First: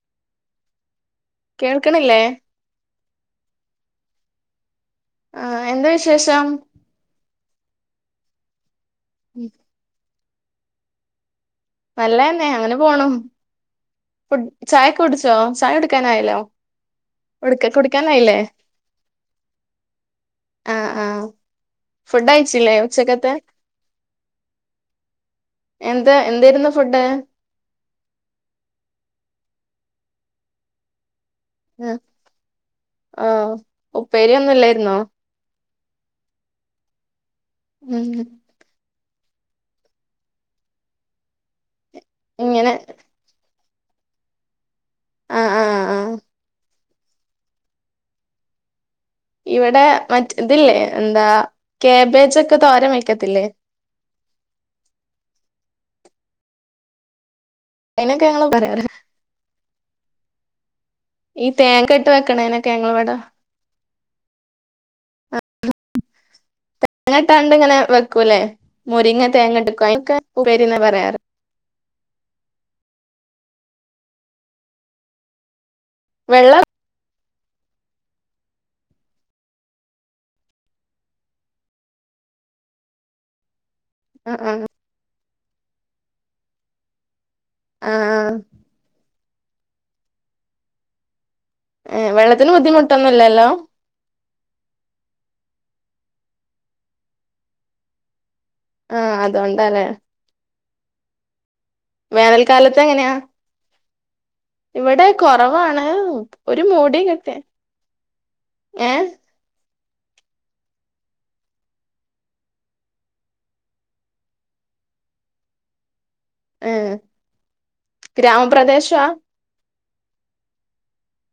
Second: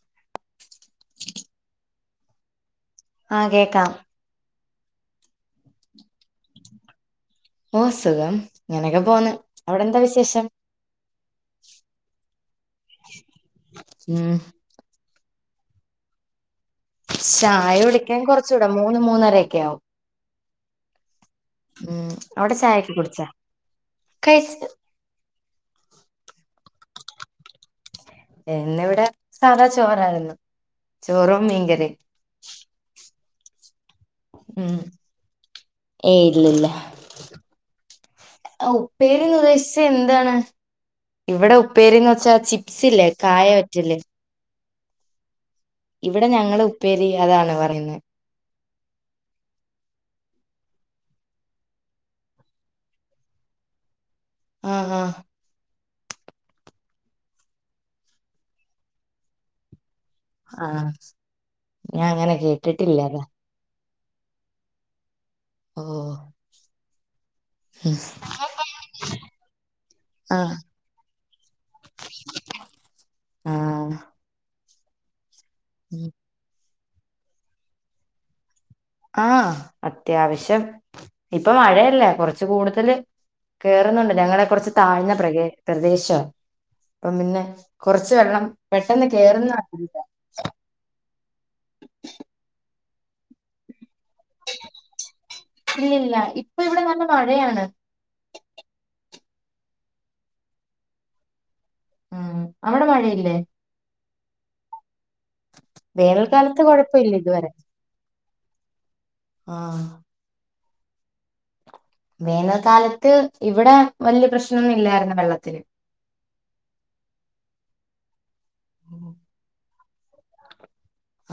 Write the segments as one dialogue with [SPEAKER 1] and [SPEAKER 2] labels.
[SPEAKER 1] [unintelligible]
[SPEAKER 2] കേൾക്കണില്ലേ
[SPEAKER 1] ആഹ് കേക്കാം
[SPEAKER 2] ആഹ് എന്താ വിശേഷം?
[SPEAKER 1] ഓഹ് സുഖം ഇങ്ങനെയൊക്കെ പോന്ന് അവിടെ എന്താ വിശേഷം
[SPEAKER 2] നല്ലയെന്നെ അങ്ങനെ പോണു
[SPEAKER 1] ഉം
[SPEAKER 2] ഫുഡ് ചായൊക്കെ കുടിച്ചോ ചായ കുടിക്കാനായല്ലോ കുടിക്ക
[SPEAKER 1] ചായ കുടിക്കാൻ
[SPEAKER 2] കുടിക്കാനായില്ലേ
[SPEAKER 1] കൊറച്ചൂടെ മൂന്ന് മൂന്നരെയൊക്കെ ആവും
[SPEAKER 2] ആഹ് ആഹ്
[SPEAKER 1] ഉം അവിടെ
[SPEAKER 2] ഫുഡയിച്ചില്ലേ
[SPEAKER 1] ചായയൊക്കെ കുടിച്ചാ
[SPEAKER 2] ഉച്ചക്കത്തെ
[SPEAKER 1] കഴിച്ച്
[SPEAKER 2] എന്താ എന്തായിരുന്ന് ഫുഡ്
[SPEAKER 1] എന്നിവിടെ സദാ ചോറായിരുന്നു ചോറും മീ
[SPEAKER 2] ഉം ആഹ്
[SPEAKER 1] ഉം ഏയ് ഇല്ലില്ലാ
[SPEAKER 2] ഉം
[SPEAKER 1] ആഹ് ഉപ്പേരീന്ന് ഉദ്ദേശിച്ച എന്താണ് ഇവിടെ ഉപ്പേരീന്ന് വെച്ചാ
[SPEAKER 2] ഇങ്ങനെ
[SPEAKER 1] ചിപ്സ് ഇല്ലേ കായ വറ്റല്
[SPEAKER 2] ആ ആ ആ
[SPEAKER 1] ഇവിടെ ഞങ്ങള് ഉപ്പേരി അതാണ് പറയുന്നെ
[SPEAKER 2] ഇവിടെ മറ്റ് ഇതില്ലേ എന്താ ക്യാബേജൊക്കെ തോരൻ വയ്ക്കത്തില്ലേ?
[SPEAKER 1] ആഹ് ആഹ്
[SPEAKER 2] അയിനൊക്കെ ഞങ്ങള് പറയാറ്
[SPEAKER 1] ആഹ്
[SPEAKER 2] ഈ തേങ്ങ
[SPEAKER 1] ഞാൻ
[SPEAKER 2] ഇട്ട്
[SPEAKER 1] അങ്ങനെ
[SPEAKER 2] വെക്കണേനൊക്കെ
[SPEAKER 1] കേട്ടിട്ടില്ല
[SPEAKER 2] ഞങ്ങളിവിടെ
[SPEAKER 1] അതാ ഓഹ്
[SPEAKER 2] അങ്ങനെട്ടാണ്ടിങ്ങനെ വെക്കൂല്ലേ മുരിങ്ങ തേങ്ങട്ട്ക്കും അതിനൊക്കെ
[SPEAKER 1] ആഹ്
[SPEAKER 2] ഉപ്പേരിന്നാ പറയാറ്
[SPEAKER 1] ആഹ് ഉം
[SPEAKER 2] വെള്ള
[SPEAKER 1] ആഹ് അത്യാവശ്യം ഇപ്പ മഴയല്ലേ കൊറച്ച് കൂടുതല് കേറുന്നുണ്ട്
[SPEAKER 2] ആഹ്
[SPEAKER 1] ഞങ്ങളെ
[SPEAKER 2] ആഹ്
[SPEAKER 1] കൊറച്ച് താഴ്ന്ന പ്രകേ പ്രദേശവാ അപ്പം പിന്നെ കൊറച്ച്
[SPEAKER 2] ആഹ്
[SPEAKER 1] വെള്ളം പെട്ടെന്ന് കേറുന്ന അറീല്ലാ
[SPEAKER 2] ഏഹ് വെള്ളത്തിന് ബുദ്ധിമുട്ടൊന്നും ഇല്ലല്ലോ
[SPEAKER 1] ഇല്ലല്ല ഇപ്പൊ ഇവിടെ നല്ല മഴയാണ്
[SPEAKER 2] ആഹ് അത്കൊണ്ടാല്ലേ
[SPEAKER 1] ഉം
[SPEAKER 2] വേനൽക്കാലത്ത്
[SPEAKER 1] അവിടെ
[SPEAKER 2] എങ്ങനെയാ
[SPEAKER 1] മഴയില്ലേ
[SPEAKER 2] ഇവിടെ കൊറവാണ്
[SPEAKER 1] വേനൽക്കാലത്ത്
[SPEAKER 2] ഒരു മൂടി
[SPEAKER 1] കുഴപ്പമില്ല
[SPEAKER 2] കെട്ടിയ
[SPEAKER 1] ഇതുവരെ
[SPEAKER 2] ഏഹ്
[SPEAKER 1] ആഹ് വേനൽ കാലത്ത് ഇവിടെ വല്യ പ്രശ്നവൊന്നു ഇല്ലായിരുന്നു വെള്ളത്തിന്
[SPEAKER 2] ഏഹ് ഗ്രാമപ്രദേശവാ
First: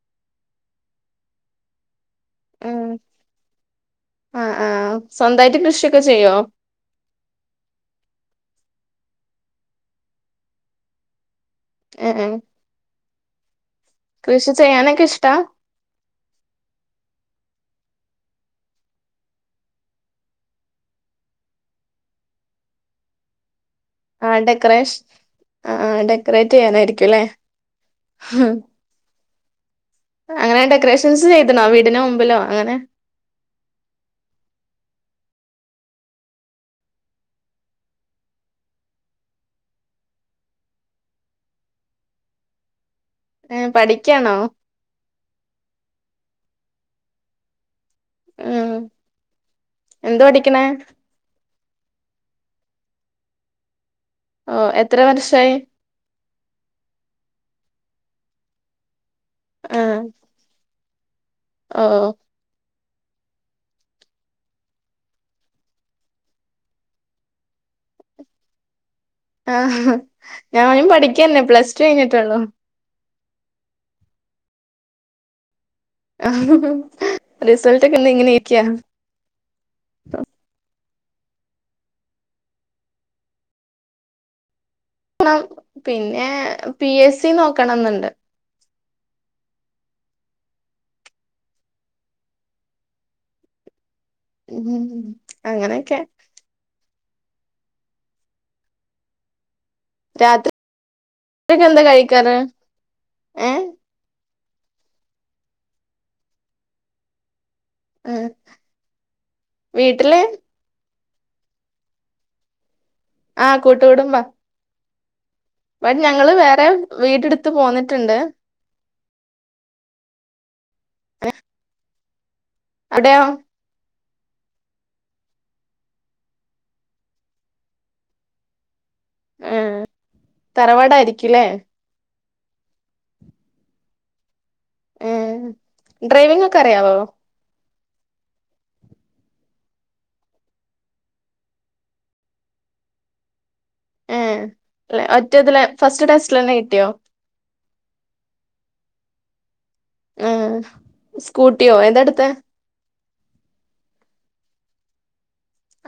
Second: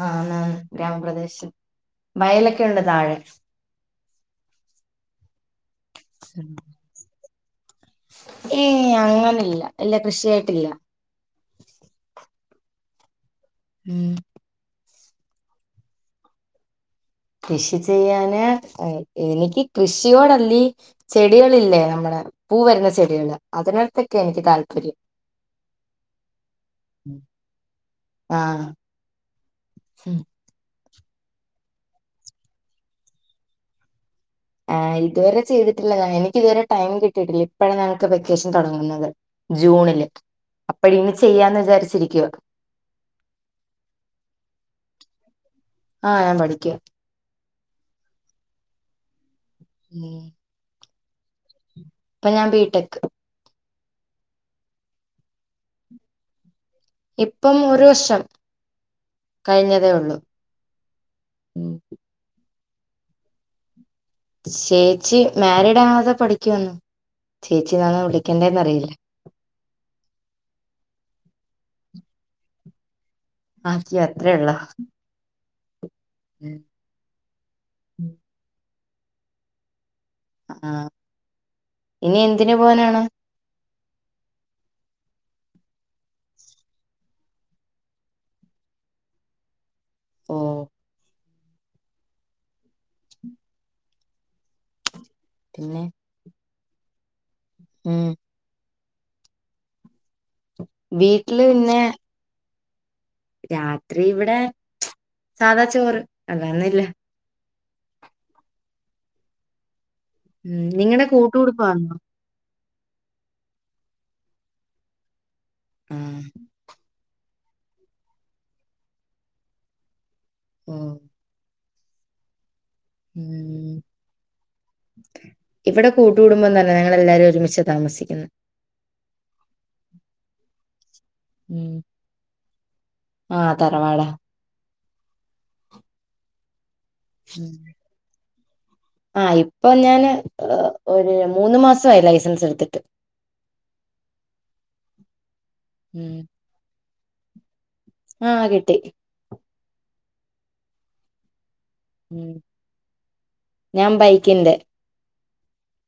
[SPEAKER 1] ആന്നാന്ന് ഗ്രാമപ്രദേശം വയലൊക്കെ ഒണ്ട്
[SPEAKER 2] ഉം
[SPEAKER 1] താഴെ
[SPEAKER 2] ആഹ് ആഹ് സ്വന്തായിട്ട് കൃഷിയൊക്കെ ചെയ്യോ?
[SPEAKER 1] ഏഹ് അങ്ങനെല്ലാ ഇല്ലാ കൃഷിയായിട്ടില്ലാ
[SPEAKER 2] ഏഹ് ഏഹ്
[SPEAKER 1] ഉം
[SPEAKER 2] കൃഷി ചെയ്യാനൊക്കെ ഇഷ്ടാ
[SPEAKER 1] കൃഷി ചെയ്യാന് എനിക്ക് കൃഷിയോടല്ലീ ചെടികളില്ലേ നമ്മള പൂ വരുന്ന ചെടികള് അതിനോടുത്ത
[SPEAKER 2] ആ ഡെക്കറേഷൻ ആ ഡെക്കറേറ്റ് ചെയ്യാനായിരിക്കും അല്ലേ
[SPEAKER 1] ആഹ്
[SPEAKER 2] അങ്ങനെ ഡെക്കറേഷൻസ് ചെയ്തണോ വീടിൻ്റെ മുമ്പിലോ അങ്ങനെ
[SPEAKER 1] ആ ഇതുവരെ ചെയ്തിട്ടില്ല ഞാൻ എനിക്ക് ഇതുവരെ ടൈം കിട്ടിയിട്ടില്ല ഇപ്പോഴാണ് ഞങ്ങൾക്ക് വെക്കേഷൻ തുടങ്ങുന്നത് ജൂണില് അപ്പ ഇനി ചെയ്യാന്ന് വിചാരിച്ചിരിക്കുവ
[SPEAKER 2] ഏ പഠിക്കയാണോ
[SPEAKER 1] ആഹ് ഞാൻ പഠിക്കാ
[SPEAKER 2] ഉം
[SPEAKER 1] ഉം
[SPEAKER 2] എന്ത് പഠിക്കണെ
[SPEAKER 1] ഇപ്പൊ ഞാൻ ബിടെക്
[SPEAKER 2] ഓ എത്ര വർഷായി
[SPEAKER 1] ഇപ്പം ഒരു വർഷം കഴിഞ്ഞതേ ഉള്ളൂ
[SPEAKER 2] ഓ
[SPEAKER 1] ചേച്ചി മാരിഡ് ആണോ അതൊ പഠിക്കുവാണോ ചേച്ചി എന്നാണോ വിളിക്കണ്ടേന്നറിയില്ല
[SPEAKER 2] ആഹ് ഞാനും പഠിക്കന്നെ പ്ലസ്ടു കഴിഞ്ഞിട്ടെള്ളു
[SPEAKER 1] അയ്യോ അത്രേയുള്ളോ
[SPEAKER 2] ആഹ് റിസൾറ്റക്ക ഇന്ന ഇങ്ങനെയിരിക്കിയാ
[SPEAKER 1] ആഹ് ഇനി എന്തിന് പോവാനാണ്
[SPEAKER 2] പോണം പിന്നെ പി എസ് സി നോക്കണന്നുണ്ട്
[SPEAKER 1] ഓ
[SPEAKER 2] ഉം
[SPEAKER 1] പിന്നെ
[SPEAKER 2] അങ്ങനെയൊക്കെ
[SPEAKER 1] ഉം വീട്ടില്
[SPEAKER 2] രാത്രിക്കെ
[SPEAKER 1] പിന്നെ
[SPEAKER 2] ന്താ കഴിക്കാറ് ഏഹ്
[SPEAKER 1] രാത്രി ഇവിടെ സാധാ ചോറ് അല്ലന്നുവില്ല
[SPEAKER 2] ഉം വീട്ടില്
[SPEAKER 1] ഉം നിങ്ങടെ കൂട്ടു കുടുംബആന്നൊ
[SPEAKER 2] ആഹ് കൂട്ടുകൂടുംബ ഇപ്പൊ
[SPEAKER 1] ആഹ്
[SPEAKER 2] ഞങ്ങള് വേറെ വീടടുത്ത് പോന്നിട്ടുണ്ട്
[SPEAKER 1] ഉം
[SPEAKER 2] അവിടെയോ
[SPEAKER 1] ഉം ഇവിടെ കൂട്ട്കുടുംബം തന്ന ഞങ്ങളെല്ലാവരും ഒരുമിച്ച താമസിക്കുന്ന
[SPEAKER 2] ആഹ് തറവാടയിരിക്കൂല്ലേ
[SPEAKER 1] ഉം ആഹ് തറവാടാ
[SPEAKER 2] ഉം ഡ്രൈവിഗ് ഒക്കെ അറിയാവോ
[SPEAKER 1] [inaudible] ആഹ് ഇപ്പൊ ഞാന് ഒരു മൂന്ന് മാസായി ലൈസൻസ് എടുത്തിട്ട്
[SPEAKER 2] ഏ അല്ല ഒറ്റ ഇതില് ഫസ്റ്റ്
[SPEAKER 1] ഉം
[SPEAKER 2] ടെസ്റ്റിലന്നെ കിട്ടിയോ
[SPEAKER 1] ആഹ് കിട്ടി
[SPEAKER 2] ആഹ് സ്കൂട്ടിയോ ഏതാടുത്തെ
[SPEAKER 1] ഉം ഞാൻ ബൈക്കിന്റെ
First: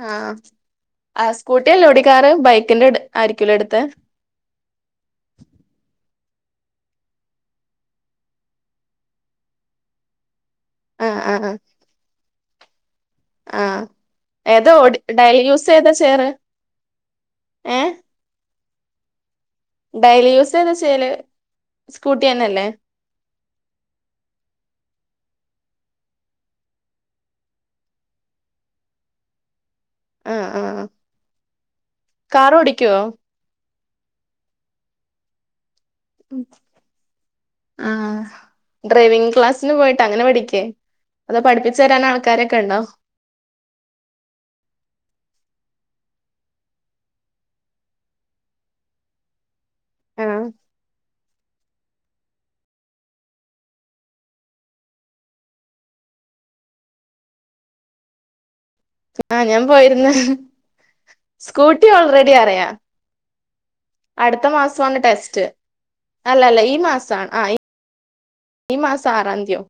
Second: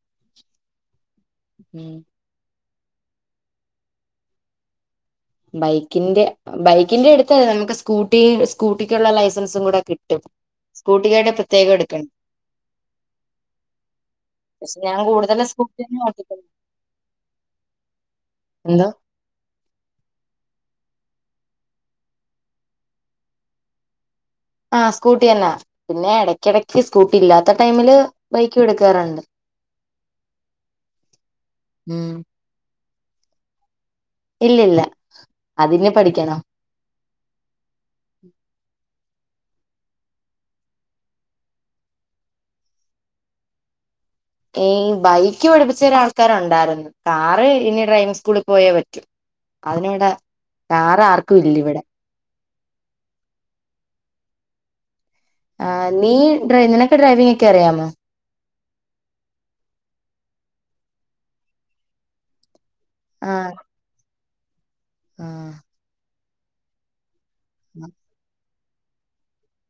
[SPEAKER 2] ആഹ് ആ
[SPEAKER 1] ഉം
[SPEAKER 2] സ്കൂട്ടില്ലോടികാറ് ബൈക്കിന്റെ ട് ആയിരിക്കൂല്ലേടുത്തെ
[SPEAKER 1] ബൈക്കിന്റെ ബൈക്കിന്റെ ടുത്ത് നമുക്ക് സ്കൂട്ടി സ്കൂട്ടിക്കുള്ള ലൈസൻസും കൂടെ കിട്ടും
[SPEAKER 2] ആഹ്
[SPEAKER 1] സ്കൂട്ടിാർഡ്
[SPEAKER 2] ആഹ്
[SPEAKER 1] പ്രത്യേക എടുക്കണം
[SPEAKER 2] ആഹ് ഏതോ
[SPEAKER 1] പക്ഷെ
[SPEAKER 2] ഓ
[SPEAKER 1] ഞാൻ
[SPEAKER 2] ഡൈ
[SPEAKER 1] കൂടുതലും
[SPEAKER 2] യൂസ്
[SPEAKER 1] സ്കൂട്ടി
[SPEAKER 2] ചെയ്താ
[SPEAKER 1] തന്നെ
[SPEAKER 2] ചേറ്
[SPEAKER 1] ഓട്ടിക്കുന്നത്
[SPEAKER 2] ഏഹ
[SPEAKER 1] എന്തോ
[SPEAKER 2] ഡെയിലി യൂസ് ഏതാ ചെയ്യല് സ്കൂട്ടിന്നെല്ലേ
[SPEAKER 1] ആഹ് സ്കൂട്ടിന്നെ പിന്നെ ഇടക്കിടക്ക് സ്കൂട്ടി ഇല്ലാത്ത ടൈമില് ബൈക്ക്ടുക്കാറുണ്ട്
[SPEAKER 2] ആഹ് ആഹ്
[SPEAKER 1] മം
[SPEAKER 2] കാറോടിക്കോ
[SPEAKER 1] ഇല്ല ഇല്ല അതിഞ്ഞ് പഠിക്കണം
[SPEAKER 2] ആഹ് ഡ്രൈവിങ് ക്ലാസ്സിന് പോയിട്ട് അങ്ങനെ പഠിക്കേ അതോ പഠിപ്പിച്ചുരാൻ ആൾക്കാരൊക്കെ ഉണ്ടോ
[SPEAKER 1] ഈ ബൈക്ക് പഠിപ്പിച്ചൊരാ ആൾക്കാരുണ്ടാരുന്നു കാറ് ഇനി ഡ്രൈവിംഗ് സ്കൂളിൽ പോയേ പറ്റൂ അതിനിവിടെ
[SPEAKER 2] ആഹ്
[SPEAKER 1] കാറാർക്കും ഇല്ലവിടെ ആഹ് നി ഡ്രൈ നിന ഡ്രൈവിംക്കെ അറിയാമോ
[SPEAKER 2] ആഹ് ഞാൻ പോയിര്ന്ന് സ്കൂട്ടി ഓൾറെഡി അറിയാം
[SPEAKER 1] ആഹ്
[SPEAKER 2] അടുത്ത മാസമാണ് ടെസ്റ്റ് അല്ല അല്ല ഈ മാസ ആ ഈ മാ
[SPEAKER 1] ഉം
[SPEAKER 2] ഈ മാസം ആറാംതിയോ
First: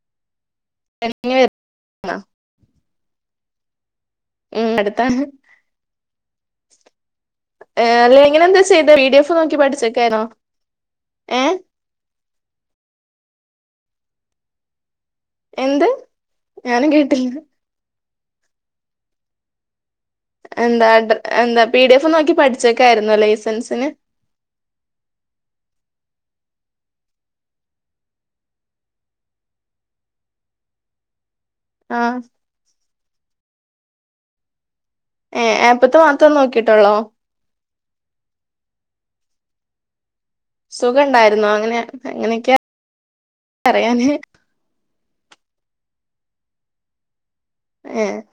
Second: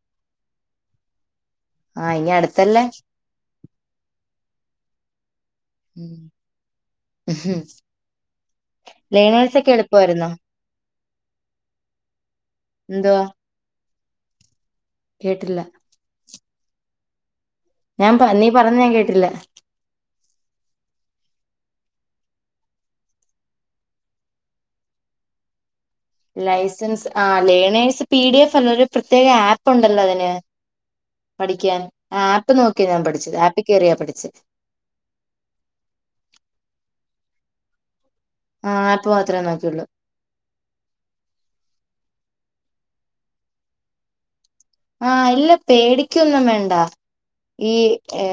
[SPEAKER 1] ആഹ് ഈ അടുത്തല്ലേ
[SPEAKER 2] ഉം അടുത്താണ്
[SPEAKER 1] ഉം
[SPEAKER 2] അല്ലേ എങ്ങനെ എന്താ ചെയ്ത വി ഡി എഫ് നോക്കി
[SPEAKER 1] ലേണേഴ്സ് ഒക്കെ
[SPEAKER 2] പഠിച്ചേക്കായിനോ
[SPEAKER 1] എളുപ്പമായിരുന്നോ
[SPEAKER 2] ഏ
[SPEAKER 1] എന്തുവാ കേട്ടില്ല
[SPEAKER 2] എന്ത് ഞാനും കേട്ടില്ല
[SPEAKER 1] ഞാൻ പ നീ പറഞ്ഞ ഞാൻ കേട്ടില്ല
[SPEAKER 2] എന്താ അഡ എന്താ പി ഡി എഫ് നോക്കി പഠിച്ചക്കരുന്നോ ലൈസൻസിന്
[SPEAKER 1] ലൈസൻസ് ആ ലേണേഴ്സ് പി ഡി എഫ് അല്ല ഒരു പ്രത്യേക ആപ്പ് ഉണ്ടല്ലോ അതിന്. പഠിക്കാൻ
[SPEAKER 2] ആ
[SPEAKER 1] ആപ്പ് നോക്കിയാ ഞാൻ പഠിച്ചത് ആപ്പ് കയറിയാ പഠിച്ച്.
[SPEAKER 2] ഏയ് ആപ്പിൽ ത്തെ മാത്രം നോക്കിയിട്ടുള്ളോ.
[SPEAKER 1] ആഹ് ആപ്പ് മാത്രേ നോക്കിയുള്ളൂ.
[SPEAKER 2] സുഖ ഉണ്ടായിുന്നോ അങ്ങനെ എങ്ങനെ യൊക്കെയാ അറിയാന്.
[SPEAKER 1] ആഹ് അല്ല പേടിക്കൊന്നും വേണ്ട ഈ ഏ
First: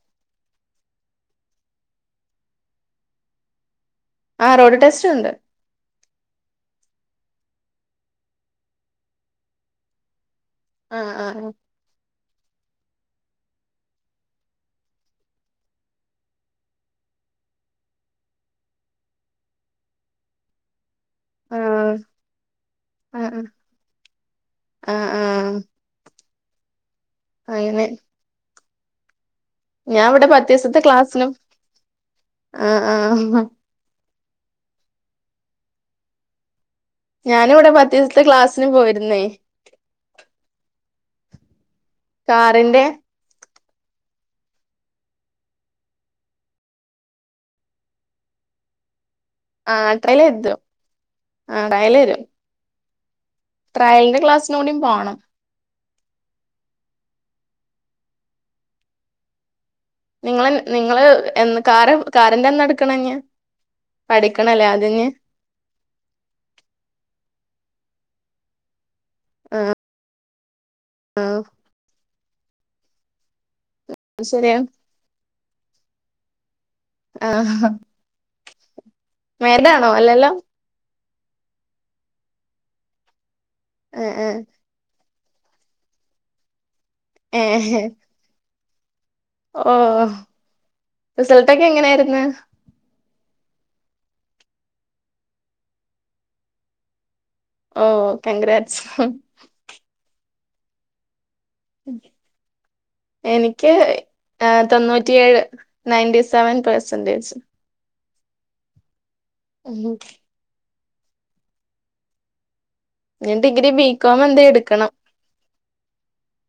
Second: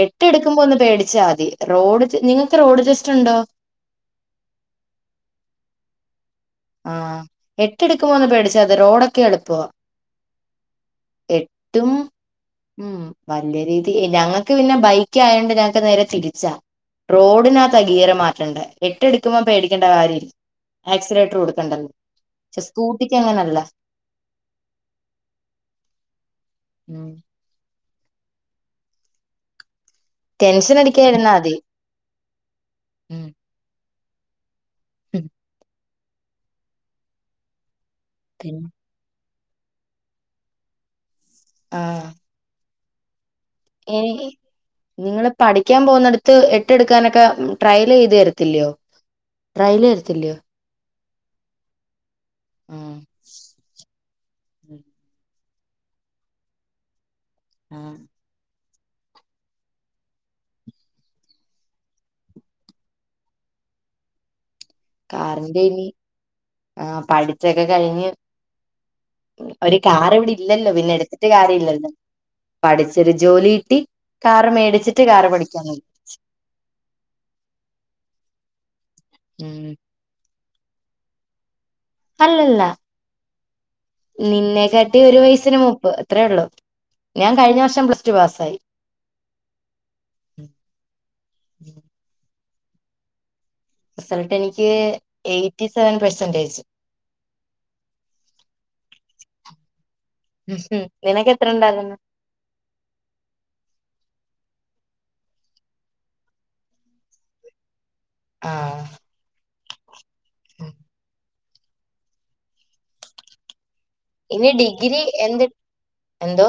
[SPEAKER 1] എ ട്ട്എടുക്കുമ്പോ ഒന്ന് പേടിച്ചാൽ മതി. റോഡ് നിങ്ങൾക്ക് റോഡ് ടെസ്റ്റ് ഉണ്ടോ?
[SPEAKER 2] ആ റോഡ് ടെസ്റ്ററ്റ് ഉണ്ട്.
[SPEAKER 1] ആഹ് എട്ടെടുക്കുമ്പോ ഒന്ന് പേടിച്ചാൽ അത്. റോഡൊക്കെ എളുപ്പമാ.
[SPEAKER 2] ആഹ് ആഹ ആ
[SPEAKER 1] ട്ടും. ഉം വല്യ രീതി ഞങ്ങക്ക് പിന്നെ ബൈക്ക് ആയോണ്ട് ഞങ്ങക്ക് നേരെ തിരിച്ചാ. റോഡിനകത്താ ഗീറ് മാറ്റേണ്ട് എട്ട് എടുക്കുമ്പോ പേടിക്കേണ്ട കാര്യം ല് ആക്സിഡേറ്ററ്
[SPEAKER 2] ആ
[SPEAKER 1] ടണ്ടൺ ചെ സ്കൂട്ടിക്ക്
[SPEAKER 2] ആ
[SPEAKER 1] അങ്ങനെ അല്ല.
[SPEAKER 2] ആ ആ
[SPEAKER 1] ഉം.
[SPEAKER 2] അയ്നെ. ഞാൻ ഇവിടെ പത്ത്
[SPEAKER 1] ടെൻഷൻ
[SPEAKER 2] ദിവസത്തെ ക്ലാസ്സിനും
[SPEAKER 1] അടിക്കാതിരുന്നാ മതി
[SPEAKER 2] ആ ആഹ്.
[SPEAKER 1] ശം [inaudible]
[SPEAKER 2] ഞാൻ ഇവിടെ പത്ത് ദിവസത്തെ
[SPEAKER 1] പിന്നെ
[SPEAKER 2] ക്ലാസ്സിനു പോയിരുന്നേയ്.
[SPEAKER 1] ആഹ.
[SPEAKER 2] കാറിന്റെ.
[SPEAKER 1] ഏയ്‌ഹി. നിങ്ങള് പഠിക്കാൻ പോവുന്നടുത്ത് എട്ട് എടുക്കാനൊക്കെ ട്രയൽ ചെയ്ത് തരത്തില്ലയോ?
[SPEAKER 2] ആ
[SPEAKER 1] ട്രയൽ
[SPEAKER 2] ട്രയല്
[SPEAKER 1] തരത്തില്ലയോ
[SPEAKER 2] എതും ആ ട്രയൽ തരും.
[SPEAKER 1] ഉം സ്.
[SPEAKER 2] ട്രയലിന്റെ ക്ലാസിനു കൂടിം പോകണം.
[SPEAKER 1] ആഹ്
[SPEAKER 2] നിങ്ങള് നിങ്ങള് എൻ കാറ് കാറ് എന്റെന്നാ എടുക്കണേ നി പഠിക്കണല്ലേ അത് ഞ്ഞി
[SPEAKER 1] പറണ്ട് ഇനി ആ പഠിച്ചൊക്കെ കഴിഞ്ഞ്.
[SPEAKER 2] ആ
[SPEAKER 1] ഒരു കാർ ഇവിടെ ഇല്ലല്ലോ പിന്നെ
[SPEAKER 2] ആ
[SPEAKER 1] എടുത്തിട്ട് കാര്യ ഇല്ലല്ലോ. പഠിച്ചൊരു ജോലിയിട്ടി കാറ്
[SPEAKER 2] ശരിയാണ്
[SPEAKER 1] മേടിച്ചിട്ട് കാറ് പഠിക്കാ നി.
[SPEAKER 2] ആഹ
[SPEAKER 1] ഉം
[SPEAKER 2] മോലോആണോ അല്ലല്ലോ.
[SPEAKER 1] അല്ലല്ല
[SPEAKER 2] ഏ
[SPEAKER 1] നിന്നെക്കാട്ടി ഒരു വയസിന് മുപ്പ് അത്രയേ ഉള്ളൂ. ഞാൻ
[SPEAKER 2] ഏ
[SPEAKER 1] കഴിഞ്ഞ വർഷം പ്ലസ്ടു പാസ്സായി.
[SPEAKER 2] ഓഹ് റിസൾട്ടൊക്കെ എങ്ങനെയായിരുന്നു.
[SPEAKER 1] റിസൾട്ട് എനിക്ക് എയ്റ്റി സെവൻ പെഴ്സന്റേജ്.
[SPEAKER 2] ഓ കംങ്ക്രാറ്റ്സ്.
[SPEAKER 1] ഉം ഹും നിനക്ക് എത്ര ഉണ്ടായിരുന്നു.
[SPEAKER 2] എനിക്ക് തൊണ്ണൂറ്റിയേഴ് നയന്റീ സെവൻ പെഴ്സെന്റേജ്.
[SPEAKER 1] ആഹ്.
[SPEAKER 2] ഉം.
[SPEAKER 1] [inaudible]
[SPEAKER 2] ഞൻ ഡിഗ്രി ബി
[SPEAKER 1] ഇനി ഡിഗ്രി എന്ത് എന്തോ.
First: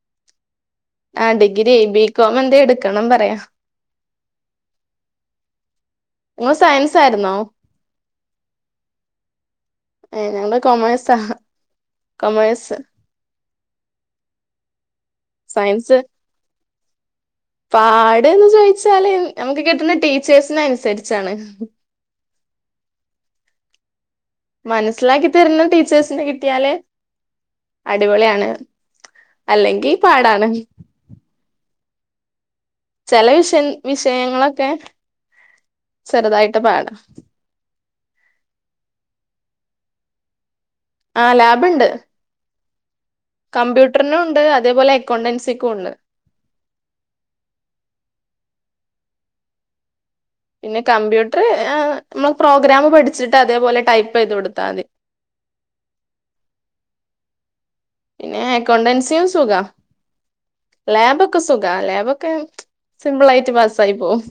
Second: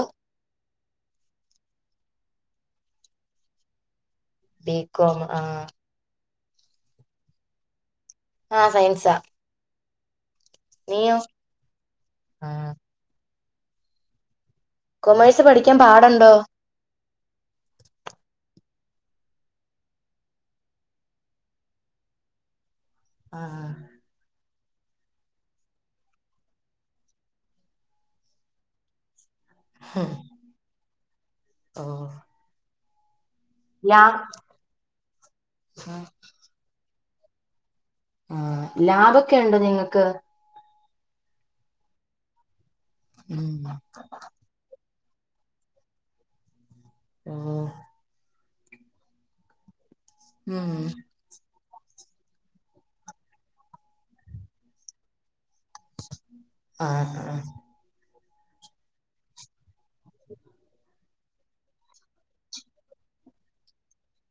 [SPEAKER 2] ആ ഡിഗ്രി ബികോം എന്തേ എടുക്കണം പറയാ.
[SPEAKER 1] ബികോം ആഹ.
[SPEAKER 2] മോൻ സയൻസ് ആയിരുന്നോ.
[SPEAKER 1] ആഹ സയൻസാ.
[SPEAKER 2] ഏ ഞങ്ങള് കൊമേഴ്സാ
[SPEAKER 1] നീയോ
[SPEAKER 2] കൊമേഴ്സ്.
[SPEAKER 1] കൊമേഴ്സ് പഠിക്കാൻ
[SPEAKER 2] സയൻസ്
[SPEAKER 1] പാട്ണ്ടോ.
[SPEAKER 2] പാട്ന്ന് ചോദിച്ചാല് നമുക്ക് കിട്ടുന്ന ടീച്ചേഴസിന അനുസരിച്ചാണ്.
[SPEAKER 1] ആഹ് ആഹ്
[SPEAKER 2] മനസ്സിലാക്കി തരുന്ന ടീച്ചേഴ്സിന് കിട്ടിയാല് അടിപൊളിയാണ്. അല്ലെങ്കി പാടാണ്.
[SPEAKER 1] ഓഹ്
[SPEAKER 2] ചില വിഷൻ
[SPEAKER 1] ലാ
[SPEAKER 2] വിഷയങ്ങളൊക്കെ ചെറുതായിട്ട് പാടാം
[SPEAKER 1] ആഹ് ലാബ്ക്കെ ഉണ്ടോ നിങ്ങൾക്ക്.
[SPEAKER 2] ആഹ് ലാബ്ണ്ട്.
[SPEAKER 1] ഉം
[SPEAKER 2] കമ്പ്യൂട്ടറിനും ഉണ്ട് അതേപോലെ അക്കൗണ്ടൻസിക്കും ഉണ്ട്.
[SPEAKER 1] അഹ് ഉം
[SPEAKER 2] പിന്നെ കമ്പ്യൂട്ടർ നമ്മോ പ്രോഗ്രാം പഠിച്ചിട്ട് അതേപോലെ ടൈപ്പ് ചെയ്ത് കൊടുത്താൽ മതി.
[SPEAKER 1] ആഹ് ആഹ്
[SPEAKER 2] പിന്നെ എക്കൗണ്ടൻസിയും സുഖ ലാബൊക്കെ സുഖ ലാബൊക്കെ സിംമ്പിൾ ആയിട്ട് പാസ്സായി പോവും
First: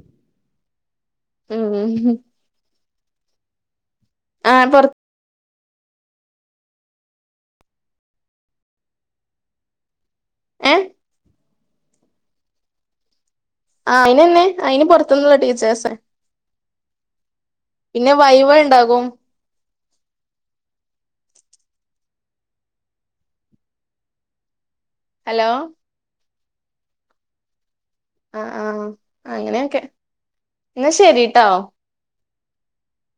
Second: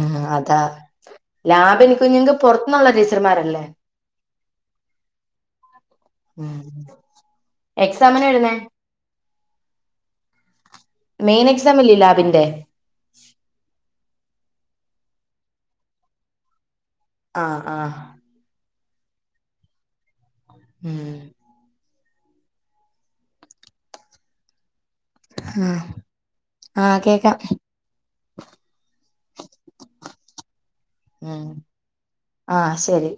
[SPEAKER 1] ഉം അതാ ലാബ്
[SPEAKER 2] ഉം
[SPEAKER 1] എനിക്ക [unintelligible] പുറത്തന്നുള്ള ടീച്ചർമാരല്ലേ
[SPEAKER 2] ആഹ് പുറ
[SPEAKER 1] ഉം എക്സാമിന് വരുന്നേ
[SPEAKER 2] ഏഹ്
[SPEAKER 1] മെയിൻ എക്സാം ഇല്ലേ ലാബിന്റെ
[SPEAKER 2] ആഹ് അയിനന്നെ അയിന് പുറത്തുന്നള്ള ടീച്ചേഴ്സേ
[SPEAKER 1] ആഹ് ആഹ്
[SPEAKER 2] ഫൈവെ ഉണ്ടാകും
[SPEAKER 1] ഉം
[SPEAKER 2] ഹലോ
[SPEAKER 1] ആഹ് ആഹ് കേക്കാം
[SPEAKER 2] ആഹ് ആഹ് അങ്ങനെയൊക്കെ ഇന്നാ
[SPEAKER 1] ഉം
[SPEAKER 2] ശരിട്ടോ
[SPEAKER 1] ആഹ് ശരി